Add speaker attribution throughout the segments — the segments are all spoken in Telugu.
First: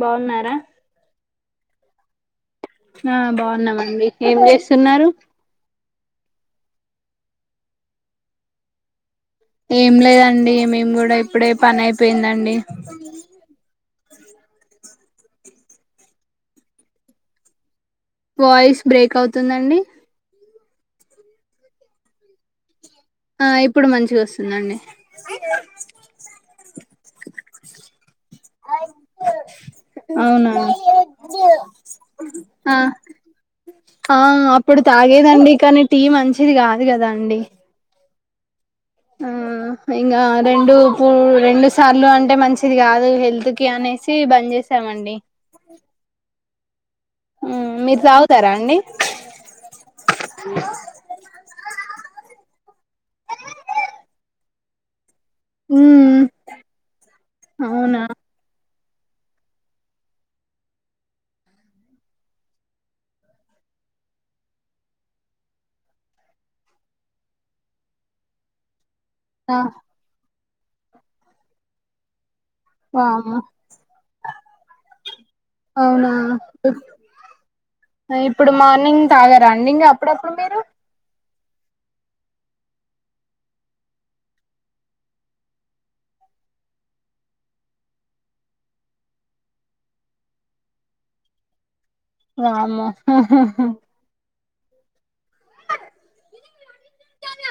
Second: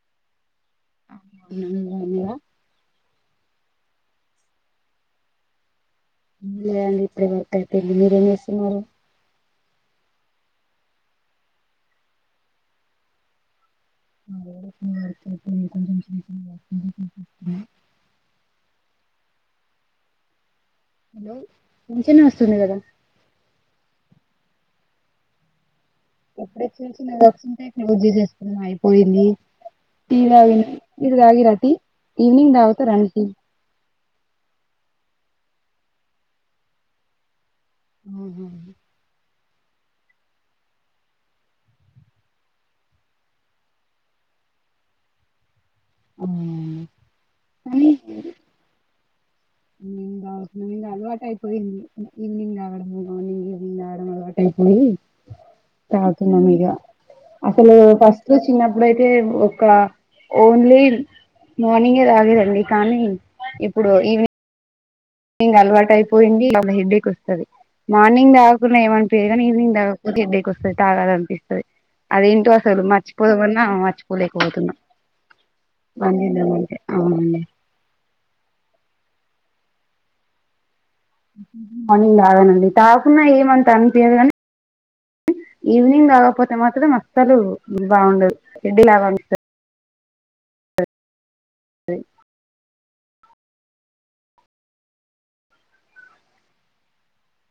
Speaker 1: బావున్నారా
Speaker 2: హ్మ్ అవునా
Speaker 1: ఆ బావున్నామండీ ఏం చేస్తున్నారు
Speaker 2: లేదండి ఇప్పుడే వర్క్ అయిపోయింది మీరేం చేస్తున్నారు
Speaker 1: ఏం లేదండి మేము కూడా ఇప్పుడే పని అయిపోయిందండి
Speaker 2: హు హు
Speaker 1: వాయిస్ బ్రేక్ అవుతుందండి
Speaker 2: హలో పింఛన్ వస్తుంది కదా
Speaker 1: ఆ ఇప్పుడు మంచిగా వస్తుందండి
Speaker 2: ఇప్పుడే చిన్న చిన్నగా వస్తుంటే హు అయిపోయింది టీ
Speaker 1: అవునా
Speaker 2: తాగి మీరు తగిర్ర టీ ఈవినింగ్
Speaker 1: ఆ
Speaker 2: తాగుతారా అండి టీ
Speaker 1: ఆ అప్పుడు తాగేదండి కానీ టీ మంచిది కాదు కదా అండి
Speaker 2: ఉహూ
Speaker 1: ఆ ఇంకా రెండు పూ రెండు సార్లు అంటే మంచిది కాదు హెల్త్ కి అనేసి బంద్ చేసామండి హ్మ్ మీరు తాగుతార అండి
Speaker 2: హ్మ్ బా ముందు అలవాటయిపోయింది ఈవినింగ్ తాగడం మార్నింగ్ ఈవెనింగ్ తాగడం అలవాటైపోయి
Speaker 1: ఉమ్
Speaker 2: తాగుతున్న మీద అసలే
Speaker 1: అవునా
Speaker 2: ఫస్ట్ చిన్న అప్పుడైతే ఒక ఓన్లీ మార్నింగే తాగేదండి కానీ ఇప్పుడు ఈవినింగ్ ఇంగా అలవాటు అయిపోయింది ఈ లోపలహెడ్ డెక్ వస్తుంది మార్నింగ్ తాగకున్న ఏమన నేను కానీ
Speaker 1: ఆ
Speaker 2: ఈవినింగ్ తాగకపోతే హెడ్ డెక్ వస్తది సరే తాగాలనిపిస్తది అదేంటో అసలు
Speaker 1: వామ్మో
Speaker 2: మర్చిపోదమన్నా మర్చిపోలేకపోతున్నాం
Speaker 1: అవునా
Speaker 2: అవునండి
Speaker 1: రన్నింగ్ అప్పుడప్పుడు మీరు
Speaker 2: హు మార్నింగ్ తాగానండి తాకున్నా ఏమంత అనిపియదు కానీ ఈవినింగ్ తాగకపోతే మాత్రం అసలు బావుండదు హెడ్ లాగతది సరే
Speaker 1: వామ్మో హా హా చాలు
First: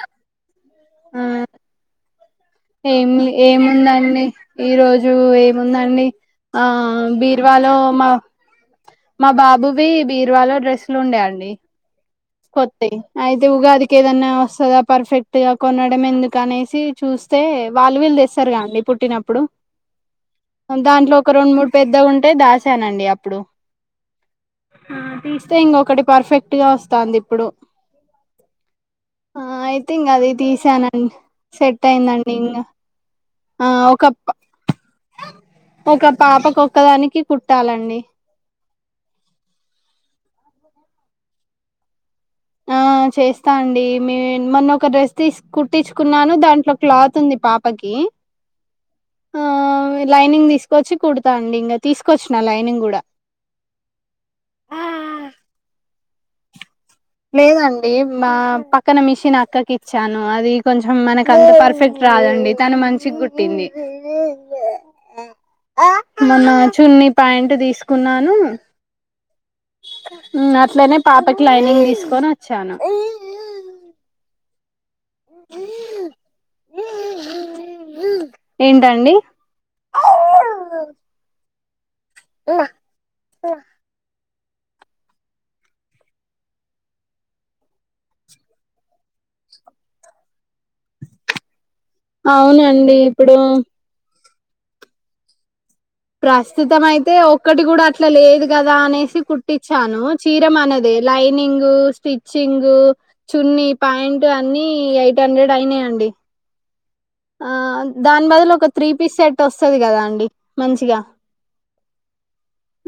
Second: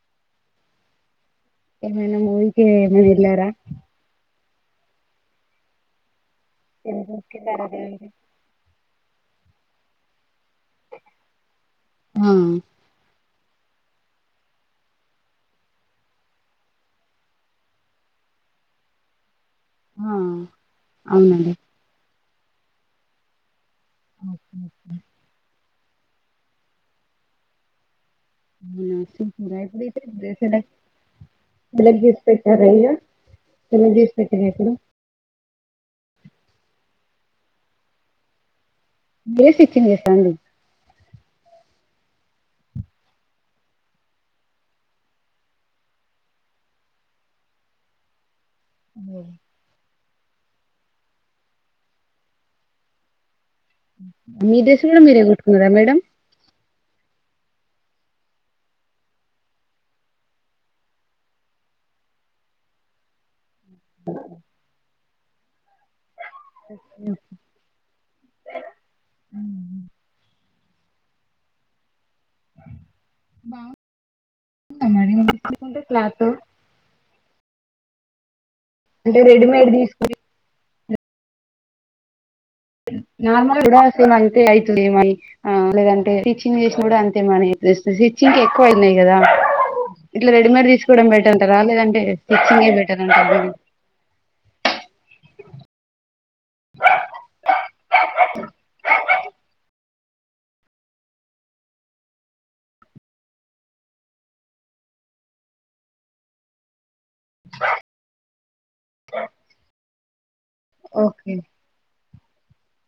Speaker 2: [unintelligible]
Speaker 1: ఏమి
Speaker 2: వెళ్ళారా
Speaker 1: ఏముందండి ఈ రోజు ఏముందండి ఆ బీర్వాలో మా మా బాబువి బీర్వాలో డ్రెస్సు లు ఉండే అండి
Speaker 2: ఆ
Speaker 1: కొత్త యి అయితే ఉగాదికి ఏదన్నా వస్తదా పర్ఫెక్ట్ గా కొనడం ఎందుకు అనేసి చూస్తే వాళ్ళు వీళ్ళు తెస్తారు కదండి పుట్టినప్పుడు
Speaker 2: ఆ
Speaker 1: దాంట్లో ఒక
Speaker 2: అవునండి.
Speaker 1: రెండు మూడు పెద్దవి ఉం అంటే దాశానండి అప్పుడు తీస్తే ఇంగ అక్కడ పర్ఫెక్ట్ గా వస్తంది తాంది ఇప్పుడు
Speaker 2: అవునా
Speaker 1: ఆ
Speaker 2: సూపర్
Speaker 1: అయితే
Speaker 2: ఇప్పుడైతే
Speaker 1: ఇంకా అది
Speaker 2: సె సెలెక్ట్
Speaker 1: తీసానుండి సెట్
Speaker 2: సెలెక్ట్ చేసి
Speaker 1: అయిందండి ఇంకా
Speaker 2: పెట్టారా ఇగ
Speaker 1: ఆ
Speaker 2: సెలెక్ట్
Speaker 1: ఒక
Speaker 2: చేసి పెట్టిర్రా ఇప్పుడు
Speaker 1: ఒక పాపకొక్కదానికి కుట్టాలండి
Speaker 2: మేరీ స్ట్రిక్ట్రింగ్ చేస్తారా అండి
Speaker 1: ఆ చేస్తా అండి మ మొన్న ఒక డ్రెస్ తీసి కుట్టించుకున్నాను దాంట్లో క్లాత్ ఉంది పాపకి
Speaker 2: అఓ
Speaker 1: ఆ లైనింగ్ తీసుకొచ్చి కుడతా అండి ఇంకా తీసుకొచ్చిన లైనింగ్ కూడా
Speaker 2: మీ డ్రెస్ కూడా మీరే కుట్టుకున్నారా మేడం
Speaker 1: లేదండి మా పక్కన మిషన్ అక్కకి ఇచ్చాను అది కొంచెం మనకు అంత పర్ఫెక్ట్ రాదండి తను మంచిగా కుట్టింది మొన్న చున్నీ ప్యాంట్ తీసుకున్నాను అట్లనే పాపకి లైనింగ్ తీస్ కొన వచ్చాను
Speaker 2: క్లాత్ [inaudible] [unintelligible]
Speaker 1: ఏంటండి
Speaker 2: అంటే రెడీమేడ్ తీసుకు నార్మల్ విస అవుతుంది ఏమ లేదంటే స్టిచ్చింగ్ చేసిన కూడా అంతేమ స్టిచ్చింగ్ ఎక్కువ అయినాయి కదా ఇట్లా రెడీమేడ్ తీసుకోవడం పెట్టంటారా లేదంటే స్ట్రిచింగ్
Speaker 1: అవునండి
Speaker 2: బెటర్
Speaker 1: ఇప్పుడు
Speaker 2: అంటరా
Speaker 1: ప్రస్తుతం అయితే ఒక్కటి కూడా అట్లా లేదు కదా అనేసి కుట్టించాను చీరం అనేద లైనింగ స్టిచ్చింగ్ చున్ని పాయాంట్ అన్ని ఎయిట్ హండ్రెడ్ అయినాయండి ఆ దాని బదులు ఒక త్రీ పీస్ సెట్ వస్తుంది కదాండి
Speaker 2: ఓకే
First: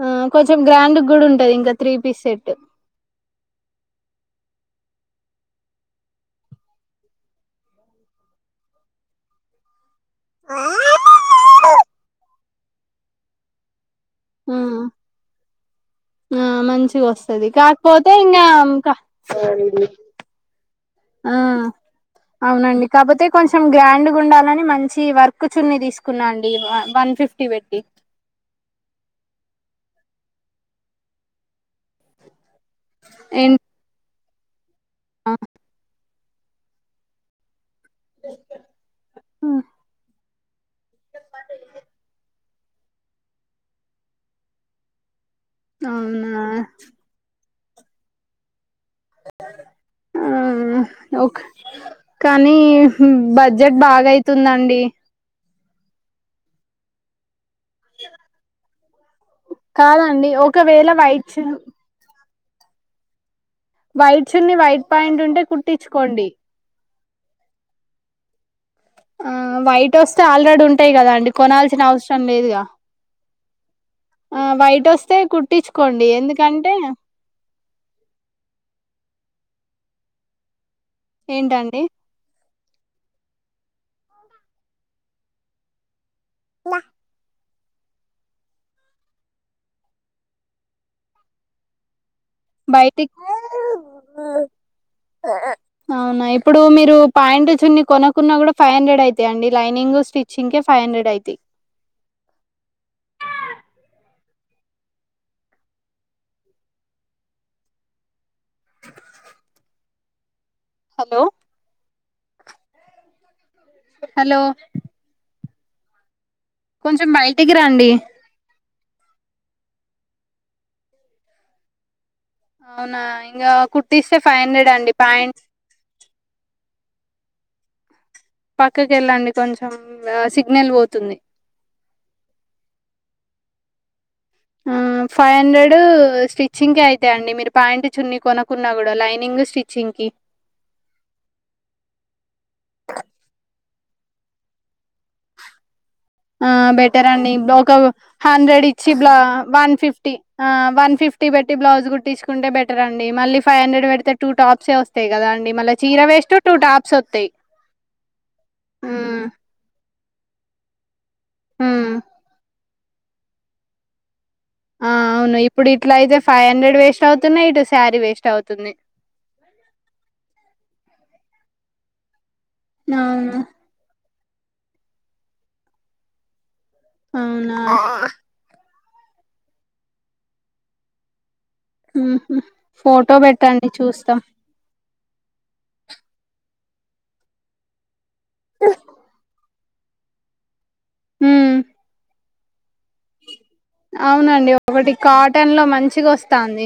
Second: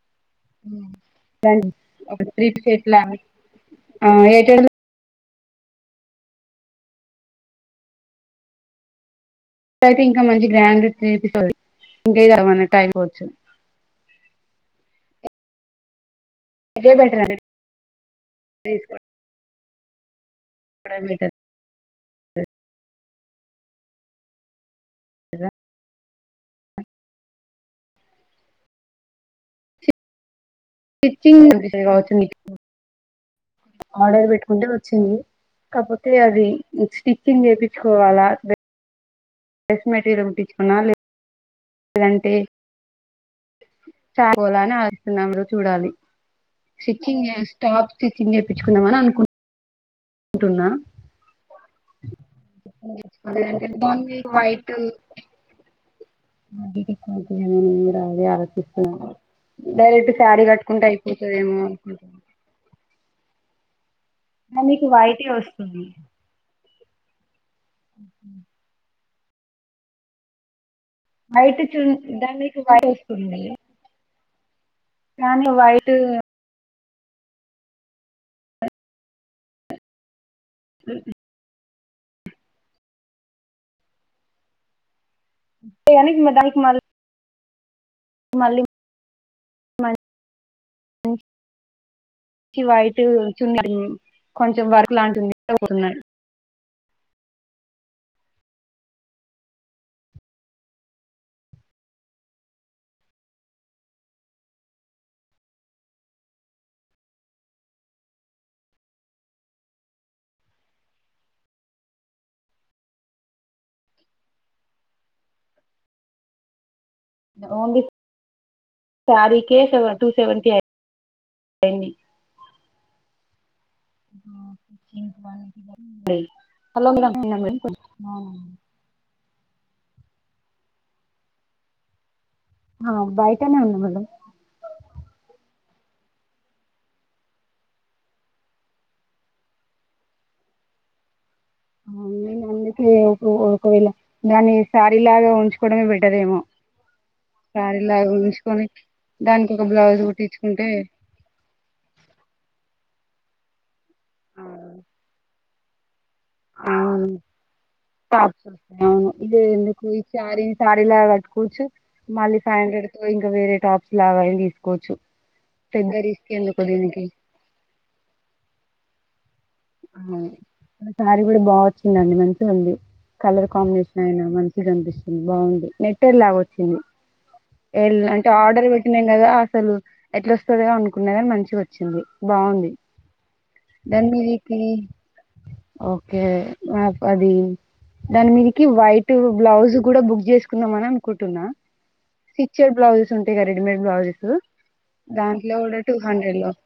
Speaker 1: ఆ కొంచెం గ్రాండ్ కూడా ఉంటది
Speaker 2: దానికి
Speaker 1: ఇంకా త్రీ పీస్
Speaker 2: ఒక త్రీ
Speaker 1: సెట్టు
Speaker 2: ఎట్లా ఆ! ఎయిట్ హండ్రెడ్ అయితే ఇంకా మంచి గ్రాండ్ చేపిస్తుంది ఇంకే కాన వచు
Speaker 1: ఆ ఆ
Speaker 2: ఇదే
Speaker 1: మంచిగా
Speaker 2: బెటర్ అండి
Speaker 1: వస్తది కాకపోతే ఇంకా ఇంకా
Speaker 2: తీసుకోవడం బెటర్
Speaker 1: ఆ అవునండి కాకపోతే కొంచెం గ్రాండ్ గా ఉండాలని మంచి వర్క్ చున్ని తీసుకు కున్నాండి వన్ ఫిఫ్టీ పెట్టి
Speaker 2: స్టిచ్చింగ్ ఉంటాయి కావచ్చు నీకి [unintelligible]
Speaker 1: ఏం
Speaker 2: డ పెట్టుకుంట వచ్చింది కాపోతే అ కోవాలా బే డ్రెస్ మెటీరియల్ కుటిచ్ మా నాన్
Speaker 1: మందేలి
Speaker 2: ఇలాంటె చాలాని ఆడుస్తున్నాం చూడాలి
Speaker 1: అవునా
Speaker 2: సిక్కింగ్ టాప్ స్టిచింగ్ చెపిత్ తెచ్చుకున్నామని అను
Speaker 1: ఆ!
Speaker 2: టున్న
Speaker 1: ఓకే కానీ బడ్జెట్ బాగా
Speaker 2: వైట్
Speaker 1: అయితుందండి
Speaker 2: బడ్జెట్ ఎక్కువ న ఏమి రాదే ఆలోచిస్తున్నా డైరెక్ట్
Speaker 1: కాదండి
Speaker 2: శారీ కట్టుకుంటే
Speaker 1: ఒకవేళ వైట్ చు
Speaker 2: అయిపోతదేమో అనుకుంట
Speaker 1: వైట్ చున్ని వైట్
Speaker 2: మీకు
Speaker 1: పాయింట్
Speaker 2: వైటే
Speaker 1: ఉంటే
Speaker 2: వస్తుంది
Speaker 1: కుట్టిచ్చుకోండి
Speaker 2: అ
Speaker 1: ఆ వైట్ వస్తే ఆల్రెడ్ ఉంట
Speaker 2: అయితే చున్ మీకు వైట్ వస్తుంది
Speaker 1: ఆ వైట్ పట్టొస్తే
Speaker 2: కానీ వైట్
Speaker 1: కుట్టించుకోండి ఎందుకంటే ఏంటండి
Speaker 2: [inaudible] దానికి మల్ మళ్ళీ [unintelligible] మాల [unintelligible] కి వైట్
Speaker 1: బయటికి
Speaker 2: చున్నీ కొంచెం వర్క్ లాంటి ఉంది కూన్నాడు
Speaker 1: అవునా ఇప్పుడు మీరు పాయింట్ చున్ని కొనుక్కున్నా కూడా ఫైవ్ హండ్రెడ్ అయితాయి అండి లైనింగ్ స్టిచ్చింగ్ కే ఫైవ్ హండ్రెడ్ ఐతయ్ హలో హలో కొంచెం బయటకి రండి
Speaker 2: సారీ కె సెవెన్ టూ సెవెంటీ [unintelligible] అయ్యింది
Speaker 1: అవునా ఇంకా కుట్టిస్తే ఫైవ్ హండ్రెడ్ అండి ప్యాంట్
Speaker 2: హలో [unintelligible] ఆ
Speaker 1: పక్కకి వెళ్ళండి కొంచెం సిగ్నల్ పోతుంది
Speaker 2: ఆ బయటనే ఉన్న మేడమ్
Speaker 1: ఆ ఫైవ్ హండ్రెడ్ స్టిచ్చింగ్ క అయితాయ్ అండి మీరు పాయాంట్ చున్ని కొనుక్కున్నా కూడా లైనింగ్ స్టిచ్చింగ్ కి
Speaker 2: అవును లేండి అందుకే ఓ ఒకవేళ దాని శారీ లాగా ఉంచుకోవడమే పెట్
Speaker 1: ఆ బెటర్ అండి ఒక హండ్రెడ్
Speaker 2: ఉంచుకొని
Speaker 1: ఇచ్చి బ్లా
Speaker 2: దానికి ఒక
Speaker 1: వన్
Speaker 2: బ్లౌజ్
Speaker 1: ఫిఫ్టీ ఆ
Speaker 2: కుట్టించుకుంటే
Speaker 1: వన్ ఫిఫ్టీ పెట్టి బ్లౌజ్ కుట్టిచ్చుకుంటే బెటర్ అండి దే మళ్ళీ ఫైవ్ హండ్రెడ్ పెడితే టూ టాప్సే వస్తాయి కద అండి మళ్ళీ చీర వే
Speaker 2: అవునుస్తే అవును
Speaker 1: ఉమ్
Speaker 2: ఇ ఎందుకు శారిని సా కూ
Speaker 1: ఉమ్
Speaker 2: మళ్ళ ఫైవ్ హండ్రెడ ఇ ఇంకా వే టాప్సగాడి
Speaker 1: ఆ అవును ఇప్పుడు ఇట్లా అయితే ఫైవ్ హండ్రెడ్
Speaker 2: దీనికి
Speaker 1: వేస్ట్ అవుతున్నాయి ఇటు శారీ వేస్ట్ అవుతుంది
Speaker 2: ఆ ఒకసారి కూడా బాగా వచ్చిందండి మంచి ఉంది
Speaker 1: అవును
Speaker 2: కలర్ కాంబినేషన్ అయినా మంచిగా అనిపిస్తుంది బాగుంది నెట్టె చ్చు
Speaker 1: అవునా
Speaker 2: ఎల్ అంటే ఆర్డర్ న్నాం కదా అసలు ఎట్లా వస్తుందో అనుకున్నారని మంచి
Speaker 1: ఉ ఫోటో పెట్టండి
Speaker 2: దాని
Speaker 1: చూస్తాం
Speaker 2: మీదికి ఓకే మాది దాని మీరికి వైట్ బ్లౌజ్ కూడా బక్ చే కుంద మన అనుకుంటున్నా
Speaker 1: ఉమ్
Speaker 2: స్టిచ్చెడ్ బ్లౌజెస్ ఉంటాయి క రెడీమేడ్ బ్లౌజెస్
Speaker 1: అవునండి ఒకటి కాటన్
Speaker 2: దాంట్లో
Speaker 1: లో
Speaker 2: కూడా టూ
Speaker 1: మంచిగా
Speaker 2: హండ్రెడ్ లో
Speaker 1: వస్తాంది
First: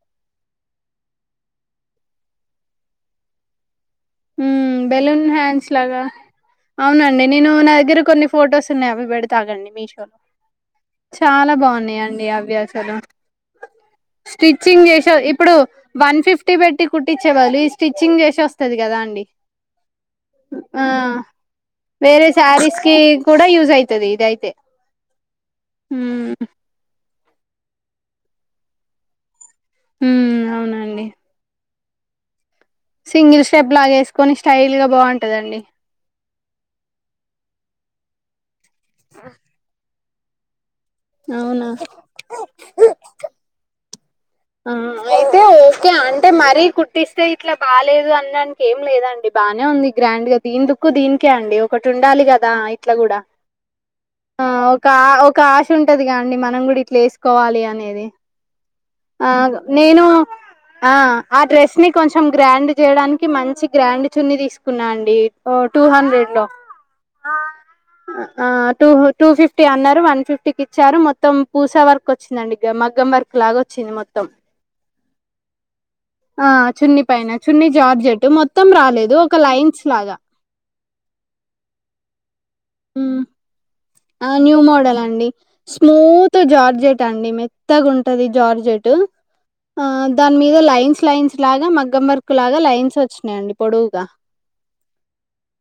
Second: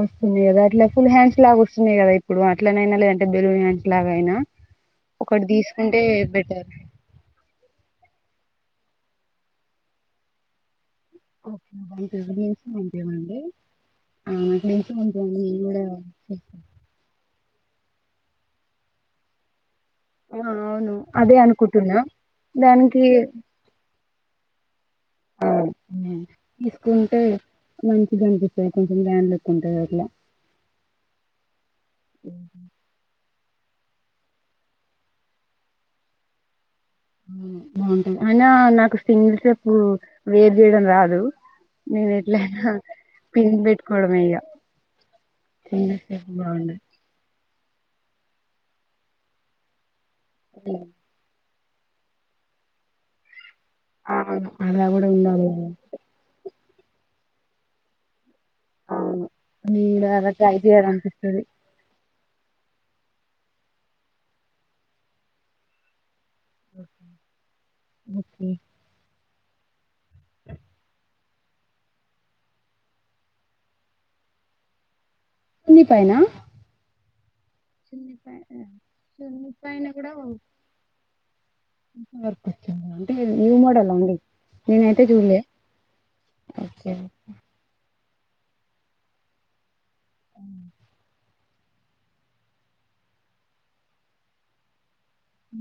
Speaker 2: వస్తుందియి కాట్ హా ఇలాగ వస్తున్నాయి కదా ఇప్పుడు అట్లనైనా లేదంట బెరు
Speaker 1: బెలూన్ హ్యాండ్స్ లాగా
Speaker 2: బెటర్
Speaker 1: అవునండి నేను నా దగ్గర కొన్ని ఫొటోస్ నవబెడి తాగండి మీషోలో చాలా
Speaker 2: ఓకే
Speaker 1: బాగున్నాయిండి
Speaker 2: లింక్స్
Speaker 1: అవ్యాసాలు
Speaker 2: పంపియమండి ఆ నాకు
Speaker 1: స్టిచ్చింగ్
Speaker 2: లింక్స్
Speaker 1: చేసా
Speaker 2: పంపియండి
Speaker 1: ఇప్పుడు
Speaker 2: నేను కూడా
Speaker 1: వన్ ఫిఫ్టీ పెట్టి కుట్టించ చెవాు ఈ స్టిచ్చింగ్ చేసి వస్తుది కదా అండి అండి ఆ
Speaker 2: అవును అదే అనుకుంటున్నా
Speaker 1: వేరే సారీస్కి
Speaker 2: దానికి
Speaker 1: కూడా యూజర్ అయితది ఇదయితే
Speaker 2: తీసుకుంటే మంచిగా కనిపిస్తుంది కొంచెం దానిలో కొ వరిల
Speaker 1: మ్మ్ అవునండి
Speaker 2: అ
Speaker 1: సింగిల్ స్టెప్ లాగ వేసుకొని స్టైల్ గా బాగుంటదండి
Speaker 2: బాగుంటాయి అయినా నాకు సింగల్ సేపు వేరు చేయ రాదు
Speaker 1: అవునా
Speaker 2: నేను ఎట్లయినా ప పెట్ ఆ
Speaker 1: అయితే ఓకే
Speaker 2: స్టెప్
Speaker 1: అంటే మరీ
Speaker 2: బావుండదు.
Speaker 1: కుట్స్ ఇట్లా బాలేదు అనడానికి ఏం లేదండి బానే ఉంది గ్రాండ్గా దీని
Speaker 2: హ్మ్.
Speaker 1: లుక్కు దీనికే అండి ఒకటి ఉండాలి కదా ఇట్లా కూడా ఆ
Speaker 2: అలా
Speaker 1: ఒక
Speaker 2: గూడా
Speaker 1: ఒక
Speaker 2: ఉండాలి గదా!
Speaker 1: ఆశ ఉంటదిగా అండి మనం గుడి లేసుకోవాలి అనేది
Speaker 2: అవును.
Speaker 1: ఆ నేను
Speaker 2: అలా ట్రై
Speaker 1: ఆ ఆ
Speaker 2: జేయాలనిపిస్తది.
Speaker 1: డ్రెస్ ని కొంచం గ్రాండ్ చేయడానికి మంచి గ్రాండ్ చున్నీ తీసుకున్నాండి టూ హండ్రెడ్ ఆ
Speaker 2: ఓకే.
Speaker 1: టూ టూ ఫిఫ్టీ అన్నారు వన్ ఫిఫ్టీకి ఇచ్చారు మొత్తం పూసా వర్క్ వచ్చిందండి ఇగ మగ్గం వర్క్ లాగా వచ్చింది మొత్తం
Speaker 2: చున్నీ పైనా?
Speaker 1: ఆ చున్నీ పైైన చున్ని
Speaker 2: చున్నీ
Speaker 1: జార్జెట్
Speaker 2: పై
Speaker 1: మొత్తం రాలేదు ఒక
Speaker 2: చున్నీ
Speaker 1: లైన్స్
Speaker 2: పైన గూడా
Speaker 1: లాగా
Speaker 2: వర్కొచ్చిందా? అంటే
Speaker 1: మ్
Speaker 2: న్యూ మోడలా అండి?
Speaker 1: న్యూ మోడల్
Speaker 2: నేనైతే
Speaker 1: అండి
Speaker 2: జూడలే.
Speaker 1: Smooth
Speaker 2: okay.
Speaker 1: జార్జెట్ అండి మెత్తగా ఉంటా టది జార్జట్ ఆ దాని మీద లైన్స్ లైన్స్ లాగా మగ్గం వర్కు లాగా లైన్స్ వచ్చినాయండి పొడవుగా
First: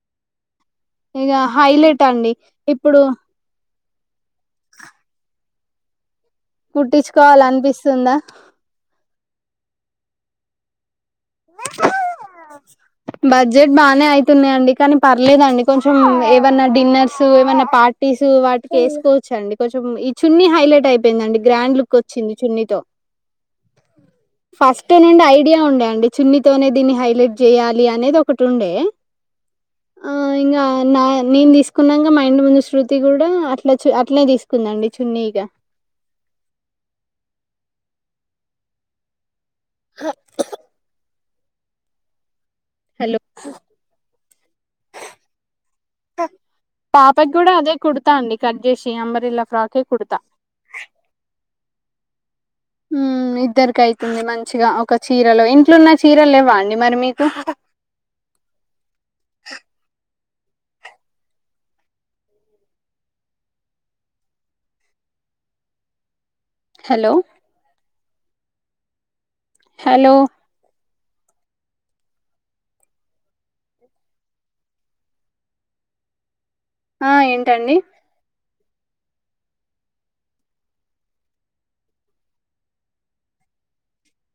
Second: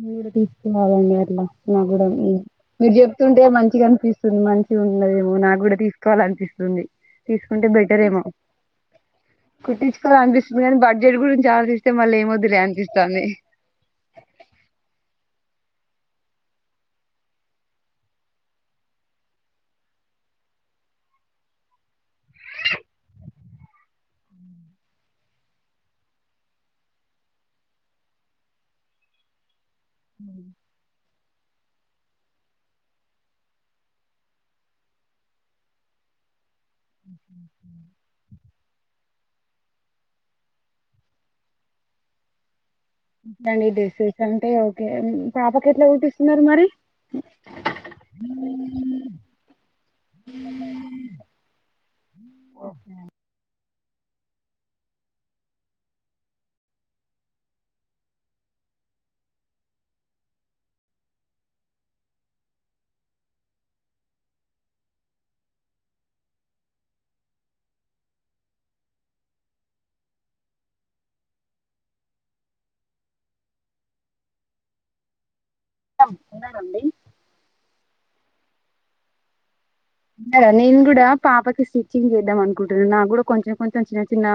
Speaker 2: మీరు కాదండి అట్లా నా
Speaker 1: హైలైట్
Speaker 2: కూడా
Speaker 1: అండి
Speaker 2: మీరు
Speaker 1: ఇప్పుడు
Speaker 2: చెప్తుంటే మంచిగాని స్తుంది మంచిగా ఉండదేమో నాకు కూడా తీ కోవాలనిపిస్తుంది
Speaker 1: కుట్టించుకోవాలి
Speaker 2: తీసుకుంటే బెటర్
Speaker 1: అనిపిస్తుందా
Speaker 2: ఏమో కొట్టి అనిపిస్తుంది కానీ బర్డ్ చెడు గురించి ఆలోచస్తే మళ్ళీ ఏమీవద్దులే అనిపిస్తంది
Speaker 1: న్నాడి కానీ పర్లేదండి కొంచం ఏమన్న డిన్నర్స్ ఏమన్న పార్టీస్ వాటికి వేసుకోవచ్చండి కొంచెం ఈ చున్ని హైలైట్ అయిపోయిందిండి గ్రాండ్ లుక్ వచ్చింది చున్నీతో ఫస్ట్ నుండి ఐడియా ఉండేండి చున్నితోనే దీన్ని హైలైట్ చేయాలి అనేది ఒకటి ఉండే మ్ ఇంకా అవునా నేను తీసుకున్నాక మా ఇంటి ముందు శ్రృతి కూడా అట్లా చ అట్నే తీసుకుందండి చున్నీగా
Speaker 2: మ్ ఓకే ఓకే
Speaker 1: హలో
Speaker 2: [inaudible] అంటే ఓకే ఉమ్ చాపు
Speaker 1: పాపకి కూడా అదే కుడతా అండి కట్ చేసి అంబ్రిలా ఫ్రాక్ ఏ కుడతా ఊ ఇద్దరికై కుంది మంచిగా ఒక చీరలో ఇంట్లున్న చీరలు లెవ్వా అండి మరి మీకు హెలో హలో
Speaker 2: టమ్
Speaker 1: ఆ ఏంటండి
Speaker 2: జర నేన్ కూడా పాపకి స్టిచ్చింగ్ చేద్దాం అనుకుంటున్నాను నాకు కూడా కొంచెం కొంచెం చిన్న చిన్న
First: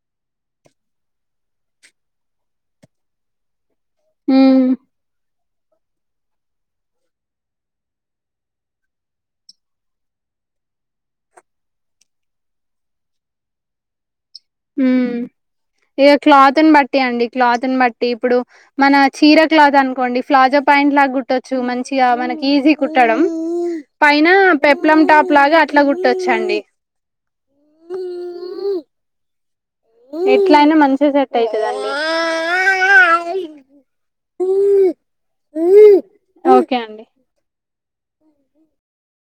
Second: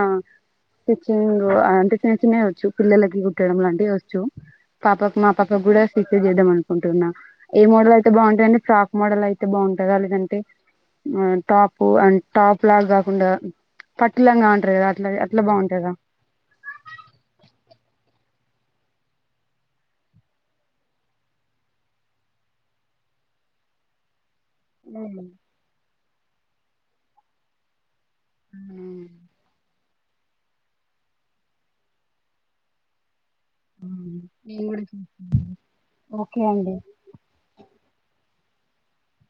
Speaker 2: స్టిచ్చింగ్ అంటే చిన్న చిన్నవి వచ్చు పిల్లలకి కుట్టడం లాంటి వచ్చు
Speaker 1: ఉమ్
Speaker 2: పాపక్ మా పక్క కూడా స్విచ్ చేద్దాం అనుకుంటున్నా ఏ మోడల్ అయితే బాగుంటుందండి ఫ్రాక్ మోడల్ అయితే బాగుంటందా లేదంటే ఆ టాప్ అండ్ టాప్ లాగ కాకుండా ప
Speaker 1: ఉమ్ ఇక క్లాత్న్ బట్టి అండి క్లాత్న్ బట్టి ట్టి ఇప్పుడు మన చీర క్లాత్ అనుకోండి ఫ్లాజా పాయింట్ లాగా కుట్టొచ్చు మంచిగా మనకి ఈజీ కుట్టడం పైన పెప్లం టాప్ లాగ అట్ల గు ట్టొచ్చండి ఇట్ల అయిన మంచిగ సట్ అయితుదం
Speaker 2: ఉమ్ నేను కూడా చ ఓకే అండి